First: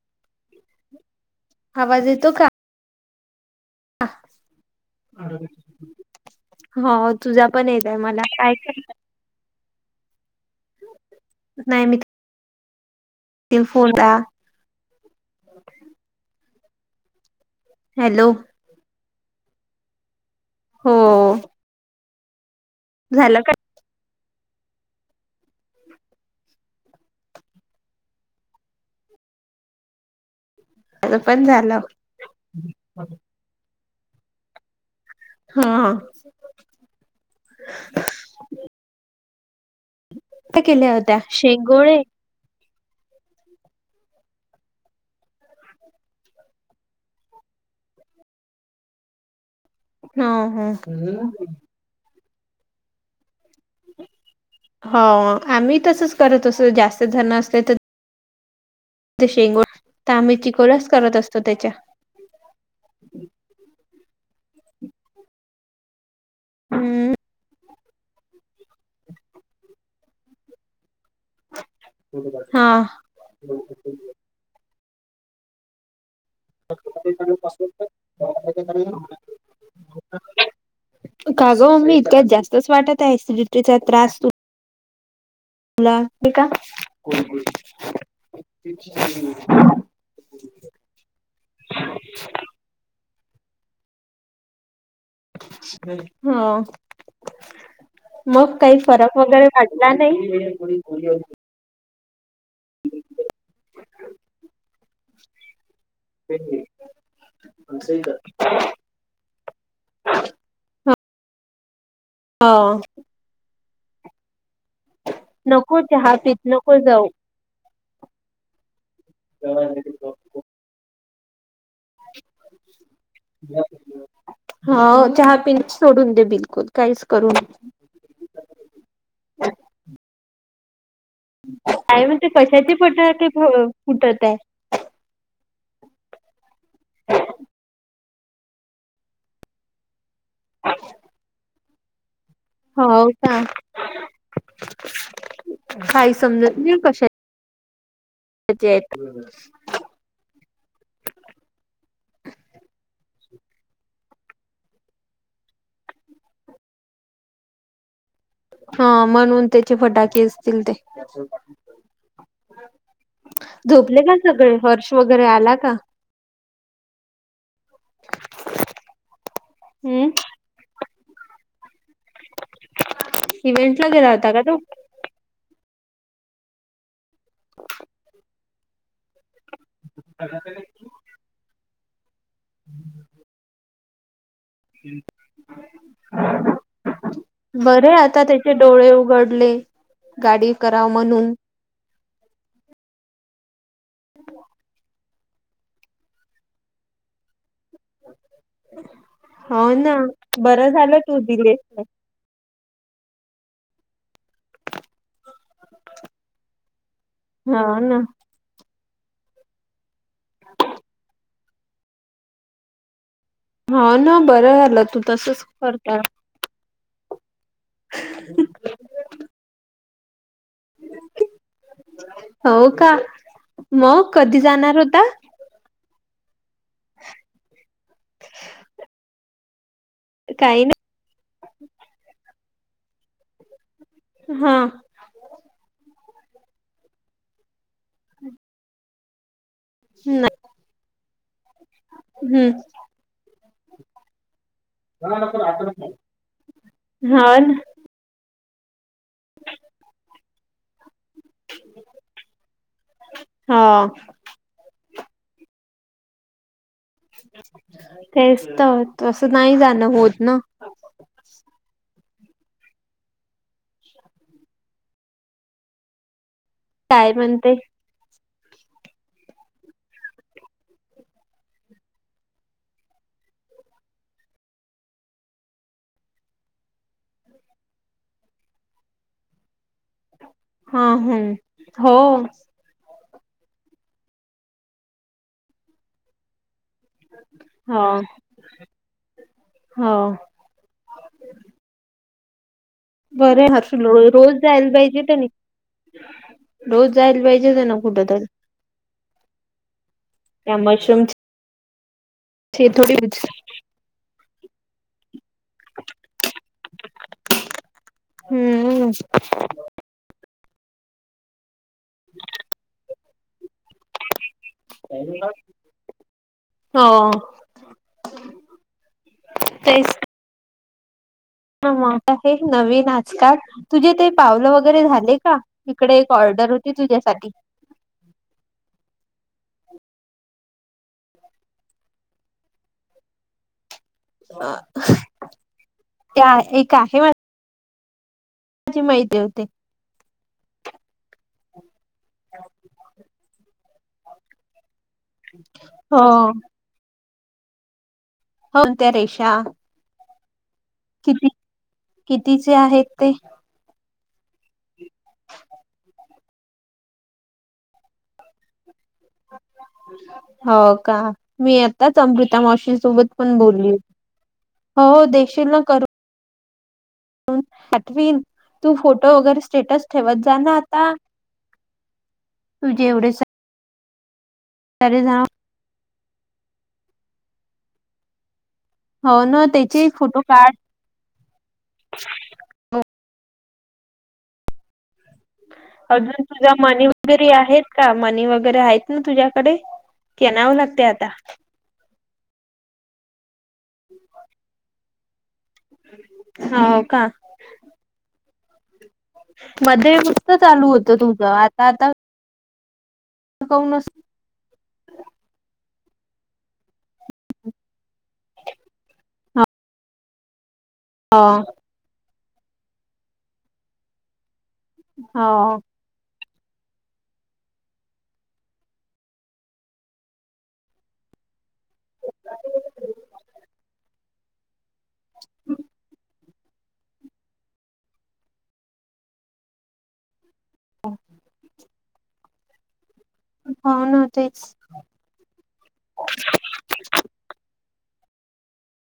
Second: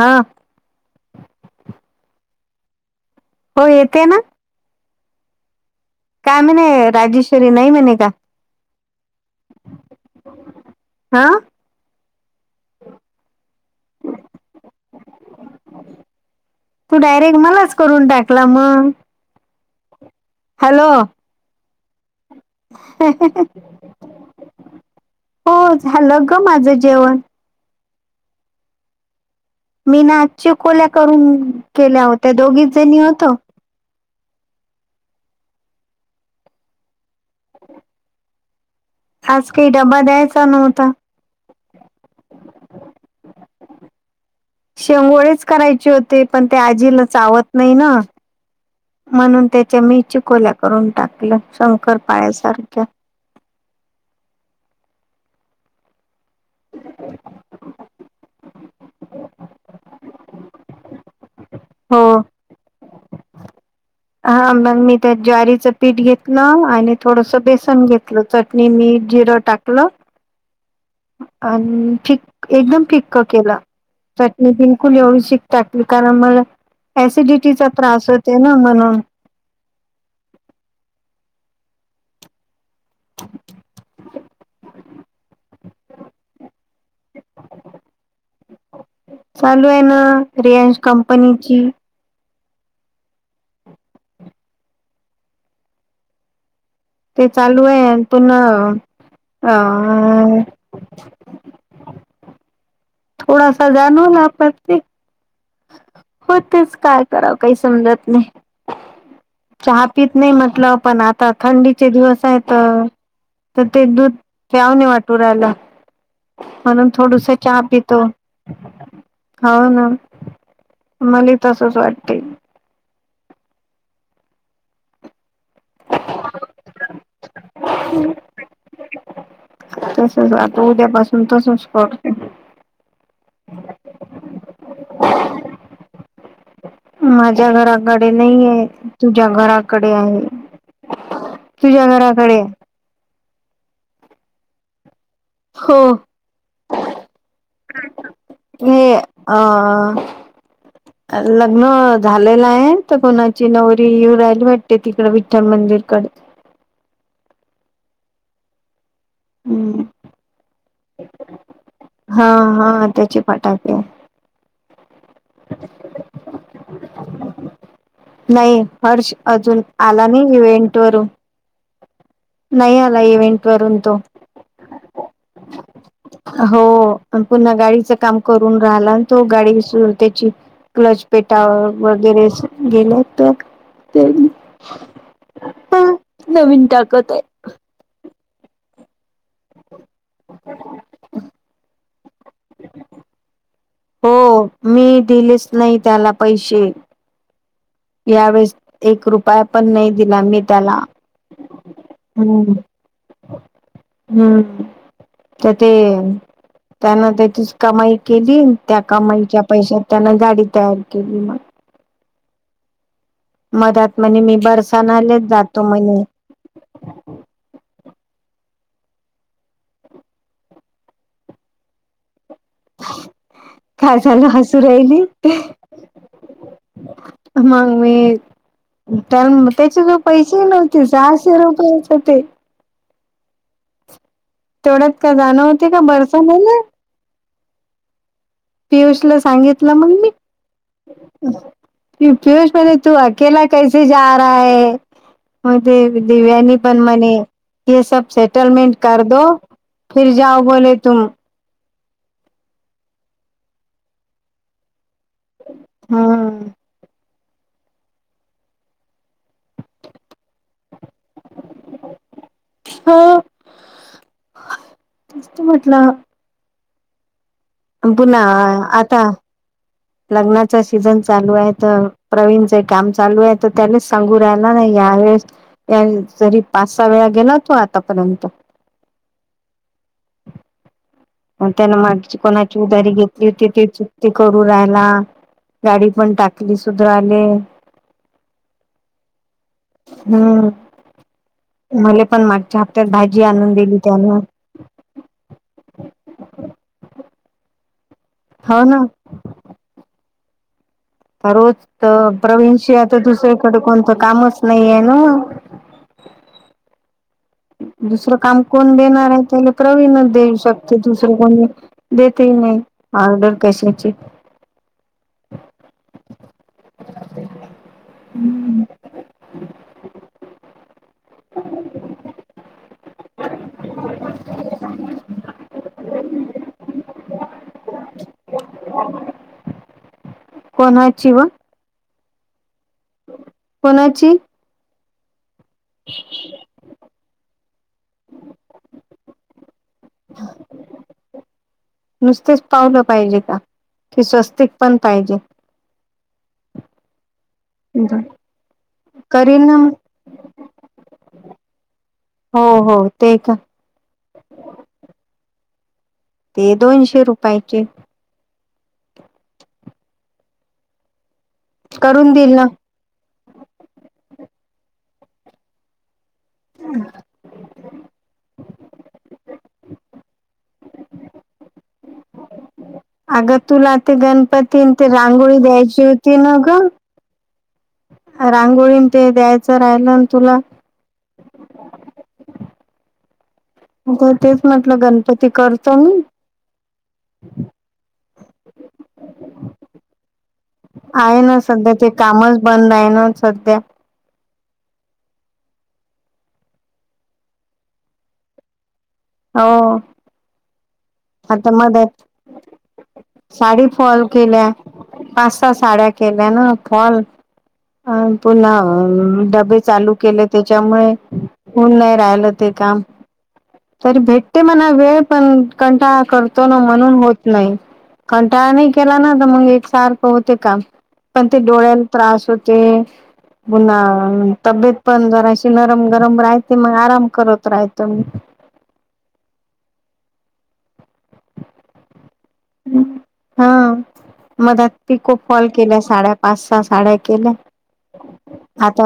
हा आवाज येतो का हो येते ना काय म्हणे हो तुझा राजेश्वरी नाही पण म्हणे येतय का मला काय हा नाही मी [unintelligible] तू डायरेक्ट मलाच करून हॅलो टाकला मग हो झालं का? ह हो झालं ग माझं जेवण मी ना आज चिकोल्या माझं करून पण झालं केल्या होत्या दोघीच जणी होत हा आज काही डबा द्यायचा काय नव्हता केल्या होत्या शेवोळेच करायचे होते पण ते आजीला चावत नाही ना म्हणून त्याच्या मी ह चिकोल्या हो करून टाकलं शंकर पाळ्यासारख्या हो आम्ही तसच करत असो जास्त जण असले तर शेंगोळ तांबे चिकोळ्याच करत असतो त्याच्या हो हा मग मी त्या ज्वारीचं पीठ घेत आणि हम्म थोडस बेसन घेतलं चटणी मीठ जिरं टाकलं आणि फ हा एकदम फीक्क केलं चटणी बिलकुल एवढीशी टाकली कारण ऍसिडिटीचा त्रास होते ना म्हणून काजो मम्मी इतक्यात जास्तच वाटत आहे ऍसिडिटीचा त्रास तू तुला का चालू आहे ना रियांश कंपनीची हा ते चालू आहे मग पुन्हा काही फरक वगैरे वाटला नाही. अ ह थोडासा जाणवला [inaudible] हो तेच काय कराव काही समजत नाही. चहा पीत नाही म्हंटल पण आत त थंडीचे दिवस आहे त हो त ते दूध प्याव नाही वाटू राहिला नको चहा पित नको म्हणून जाऊ थोडस चहा पितो. हो ना ह मला तसच वाटते हा च पिंच सोडून दे बिलकुल काहीच करू न उद्या बस काय म्हण ते कशाची पट फुटत आहे माझ्या घराकडे नाही आहे तुझ्या घराकडे आहे [inaudible] तुझ्यागराकडे हो का हो काही समज म कशा हे अ लग्न झालेला आहे तर कोणाची नवरीऊ राहिला भेटते तिकड विठ्ठल मंदिरकडे ह हा म्हणून त्याचे हम्म फटाके असतील ते हा हा त्याचे फटाके झोपले का सगळे हर्ष? वगैरे आला का? नाही हर्ष अजून आला हम्म. नाही इव्हेंट वरून. नाही आला इव्हेंट वरून ला तो. गेला होता का तो हो पुन्हा गाडीचं काम करून राहलान, तो गाडी सुर त्याची क्लचपेटा वगैरे च गेला तर. तर [unintelligible] टाकत आहे बरे आहत. आता त्याचे डोळे उघडले गाडी कराव म्हणून. हो मी दिलेच नाही त्याला पैशे यावेेळेस एक रुपया, पण हो नाही ना. दिला मी बरं त्याला झालं तू दिलेस नाही. ह. हम्म त ते त्यांना त्याचीच हो कमाई ना केली त्या कमाईच्या पैशात त्यान गाडी तयार केली मग हो मधत ना म्हणे मी बरं झालं तू बरसाणालेच तसच जातो करता म्हणे [inaudible] [inaudible] हो का काय मग कधी जाणार होता? अ मंग मी त्याल [unintelligible] त्याचे जवळ पैसे काही नाही नव्हते सहाशे रुपयच होते. हा तेवढ्यात का जाणं होते का बरसाण्याला. पीयुषल सांगितलं मंग मी नाही. हम्म पियुष म तू अकेला कैसे जा रहा है [unintelligible] म ते दिव्यांनी पण म्हणे हा ना हे सब सेट [unintelligible] सेटलमेंट कर दो फिर जाओ बोले तुम हा. हा. तेच तर तसं नाही जाणं होत ना हा कस म्हटलं काय म्हण पुन्हा आता लग्नाच सीझन चालू आहे तर प्रवीणच काम चालू आहे तर त्याच सांगू राहाला नाही त्यावेेळेस जरी पाच सहा वेळा गेला तो आतापर्यंत [inaudible] हम् मंतना हो मच कोणा च उदारी घेत त तिथे चुकती करू राहाला गाडी पण टाकली सुधारले हो हो हम्म मला बरे हर्षल [unintelligible] रोज जायला पाहिजे, त्यानी रोज जायला पाहिजे त्यान. हाव ना, त्या म्हश तर रोज तर प्रवीणशी आता दुसर्याकडे कोणतं कामच नाहीये ना, दुसरं काम कोण हम्म देणार आहे त्याला प्रवीणच देऊ शकते दुसरं कोण देत नाही ऑर्डर कशी हो. तेच ह मझ हे नवीन आजकाल तुझे ते पावलं वगैरे झाले का इकडे र्डर होती तुझ्यासाठी ह [unintelligible] कोणाची व पणाची त्या एक आहे म माहिती होते नुसतेच पावलं पाहिजे का ते स्वस्तिक पण पाहिजे हा ह होौ त्या्या रेशा हो कितीचे हो आहेत ते का ते दोनशे रुपयाचे हो का मी आताच करून देईल अमृता ना माशी सोबत पण बोलली हो देशील ना करू हम् पाठवीन तू फोटो वगैरे स्टेटस ठेवत जा ना आता [unintelligible] अगं तुला ते गणपती ते सारे जण रांगोळी द्यायची होती न ग रांगोळी ते हो ना द्यायचं त्याचे राहिलं फोटो तुला काढ म तेच म्हटलं गण अजून तुझ्या मनी वगैरे आहेत का मनी वगैरे आहेत ना तुझ्याकडे की आणावं लागते आता आहे ना सध्या ते कामच बंद आहे ना सध्या हो का हो मध्ये मुसत चालू होत तुझं आता आता साडी काऊनच फॉल केल्या पाच सहा साड्या केल्या न फॉल अ पुन्हा डबे चालू केले त्यामुळे हो होऊन नाही राहिलं ते काम तरी भेट ते मला वेळ पण हो कंटाळा करतो ना म्हणून होत नाही कंटाळा नाही केला ना तर मग एक सारखं होते काम पण ते डोळ्याला त्रास होते पु्हा तब्येत पण जराशी नरम गरम राह ते मग आराम करत राहाहतो मी हो हम् हा ना तेच मधी खूप फॉल केल्या साड्या पाच स साड्या केल्या आता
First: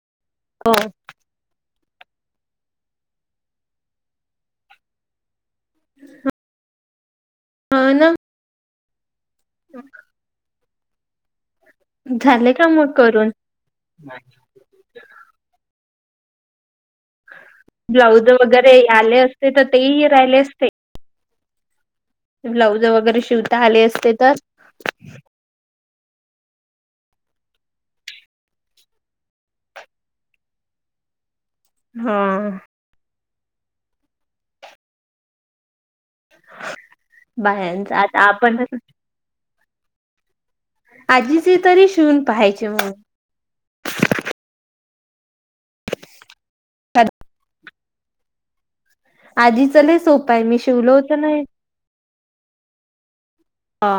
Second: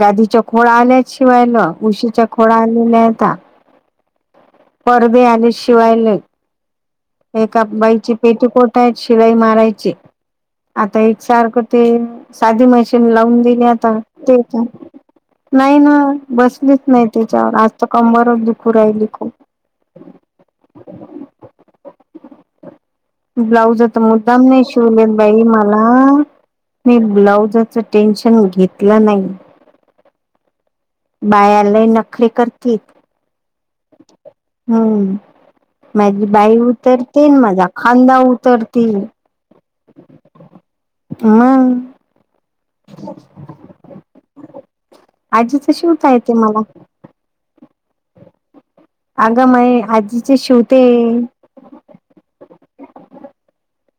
गादीच्या खोळ हो आल्या शिवायला उशीच्या खोड आलेल्याता परदे आले शिवाय एका हो ना बाईची पेटीकोट आहेत शिलाई मारायची, आता एक सारख ते झाले साधी का मग मशीन करून लावून दिली आता ते, नाही ना. बसलीच नाही ते. आज तर ब्लाउज कंबरच वगैरे दुखू राहिली आले खू असते तर तेही राहिले असते ब्लाऊज वगैरे शिवता आले ब्लाउज आता असते तर मुद्दाम नाही शिवलेत बाई मला हा मी ब्लाउजच टेन्शन घेतलं नाही बायालाही हा नकरी करतील हम्म माझी बाई उतरते माझा बायांच खांदा आता आपण उतरतील आजीचे मग तरी शवून पहायचे म्हण आजीच शिवता येते मला ह अगं आजीच मय लय सोपं आजीचे आहे मी शेवते शिवल होतं ना हे हा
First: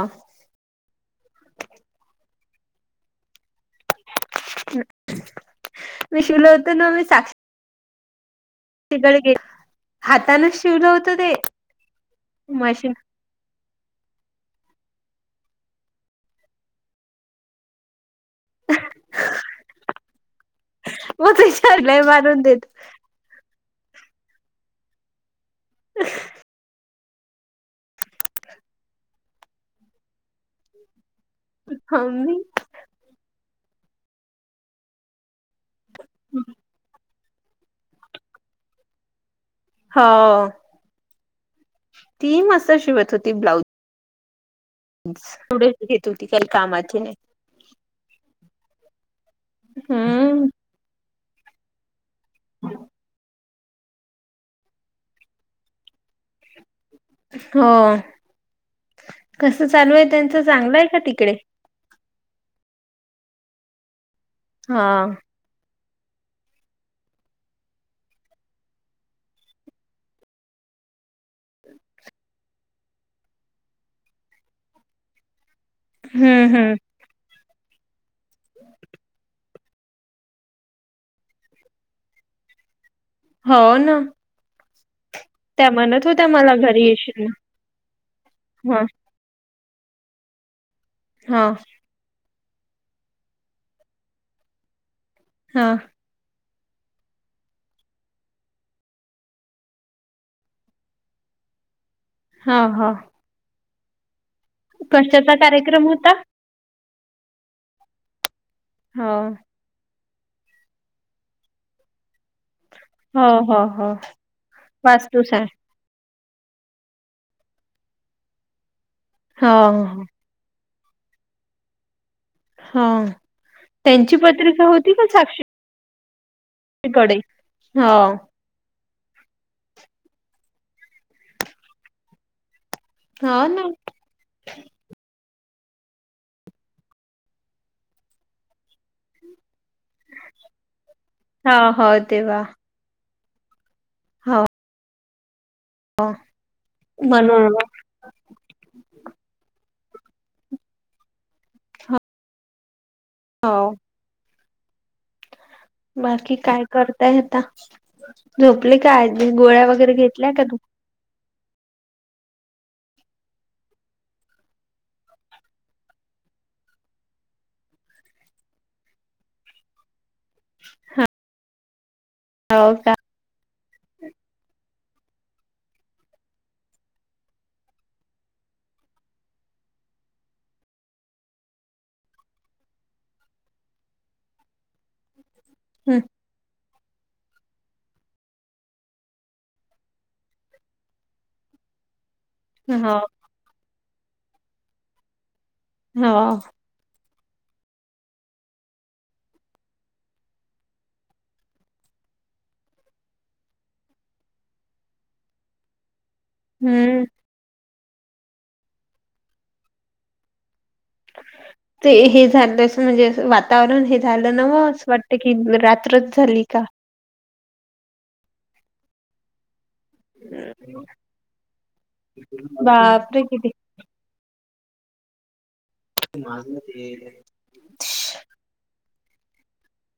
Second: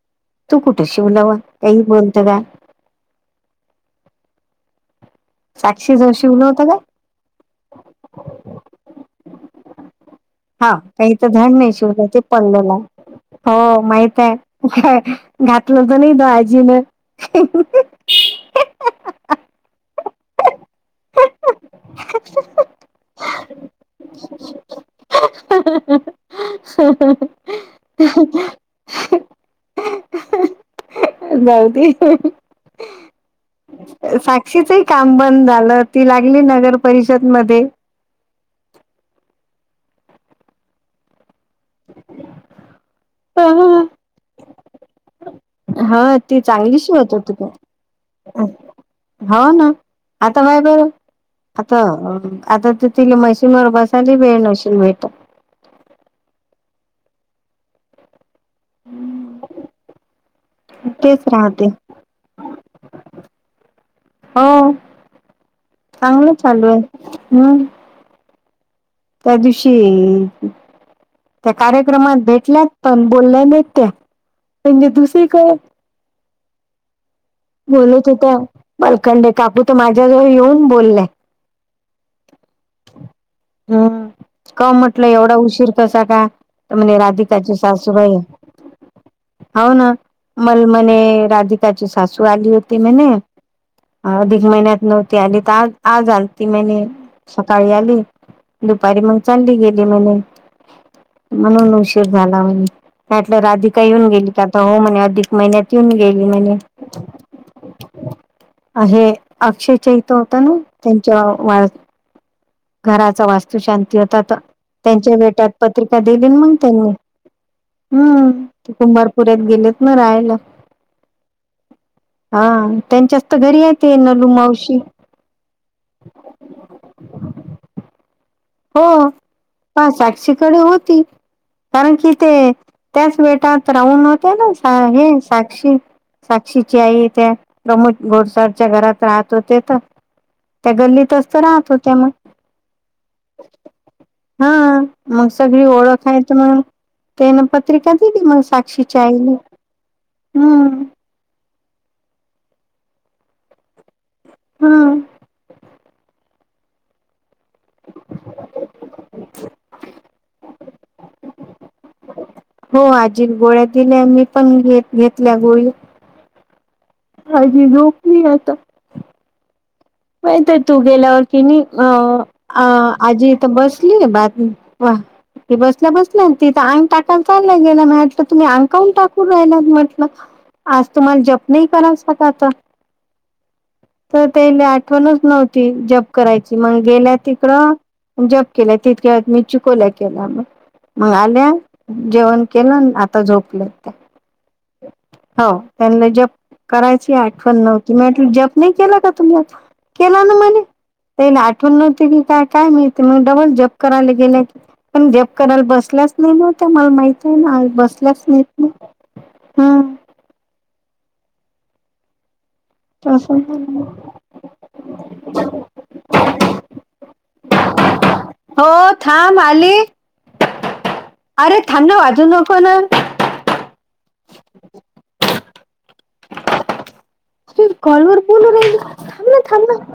तू कुठे शिवलावा काही बोलत का साक्षी जवळ मी शिवलं शलो होतं का होतो नाम्ही ड हा काही तर धड नाही शव ते पडलेला मशीन हो माहित आहे काय घातलं तर नाही त आजीन. [inaudible] मग ते विचारलंय मानून देत. [unintelligible] विदेशी. जाऊ मम्मी साक्षीचही काम बंद झालं.. ती लागली नगर परिषद मध्ये. हो ती मस् शिवत होती ब्लाऊज. एवढे हा घेत होती ती काही चांगली श कामाची होत नाही हो तु. हो ना आता हम्म बाय बरं. आता आता ते मै. मरपसाली भे नशील भेट. हो. कस चालू आहे त्यांच चांगलंय का तेच तिकडे. राहते हो हा. चांगलं चालू आहे हम्म. त्या दिवषय. त्या कार्यक्रमात भेटल्यात पण बोलल्या देत त्या म्हणजे दुसरीकडे. हम्म हम्म बोलत होता बालकंडे कापू. तो माझ्याजवळ येऊन बोललाय हो ना आपला एवढा त्या उशीर कसा म्हणत का होत्या मला तर घरी म्हणज येशील राधिकाची सासूबाई हा हो ना मलमने हा राधिकाची. ू आली होती म्हने अधिक महिन्यात नव्हती आली तर हा आज आज आल. ती महिने सकाळी आली दुपारी मग चालली गेली महिने म्हणूनष. झाला हा हा म्हटलं राधिका येऊन गेली का आता हो म्हणे अधिक कशाचा महिन्यात कार्यक्रम येऊन होता? गेली म्हणे. हो हे अक्षय च. त होता ना त्यांच्या वा घराचा हो वास्तू हो हो शांती होतात त्यांच्या वास्तू सा बेट्यात पत्रिकेत दिली मग त्यांनी हम्म कुंभारपुऱ्यात हो गेलेत ना राहायला हा हो त्यांच्यास तर घरी य ते त्यांची नलू पत्रिका मावशी. तिकडे हा. हो प साक्षीकडे होती कारण कि ते. त्याच हो ना बेटात राहून होत्या ना हे सा साक्षीची आई त्या प्रमोद गोडसरच्या घरात राहत होते त्या गल्लीतच तर हो राहतो त हो तेव्हा त्यामुळे हो हा मस्. सगळी ओळख आहेत मण त्यान म्हणून मग. पत्रिका दिली मग साक्षीच्या आईला. हम्म.. हो. हम्म बाकी काय करताय आता झोपले काय गोळ्या वगैरे घेत. घेतल्या का तुम्ही हो आजी गोळ्या दिल्या मी पण घेत घेतल्या गोळया. आजी झोपली आता. नाही तर तू गेल्यावर की नाही अ हो का आजी इथ बसली बातमी. वा ती बसल्या बसल्या तिथ अंग टाकायला चाललं गेलाटलं तुम्ही अंगकाहून टाकून राहिला म्हटलं. आज तुम्हाला जप नाही करायचा का आता तर ते. आठवणच नव्हती हम्म जब करायची मायी. गेल्या तिकडं जप केलं तिथके मी चुकवल्या केला मग. मग आल्या जेवण केलं हो आता झोपल्या. हो त्यांना हो जप करायची आठवण नव्हती म्हटलं जप नाही केला का तुम्ही आज केला ना म्हणे त्याला आठवण नव्हती की काय काय माहित म डबल जप करायला गेलं क पण जप करायला बसलाच नाही नव्हत्या मला हम्म माहित आहे ना बसल्याच नाहीत ना हम ते हे झालं म्हणजे तसं वातावरण झालं हे झालं नव असं वाटतं की रात्रच झाली का? हो थांब आली अरे थाबंना वाजू नको ना बापरे किती माझ ये कॉलवर बोलू राहिली थांब ना थांब ना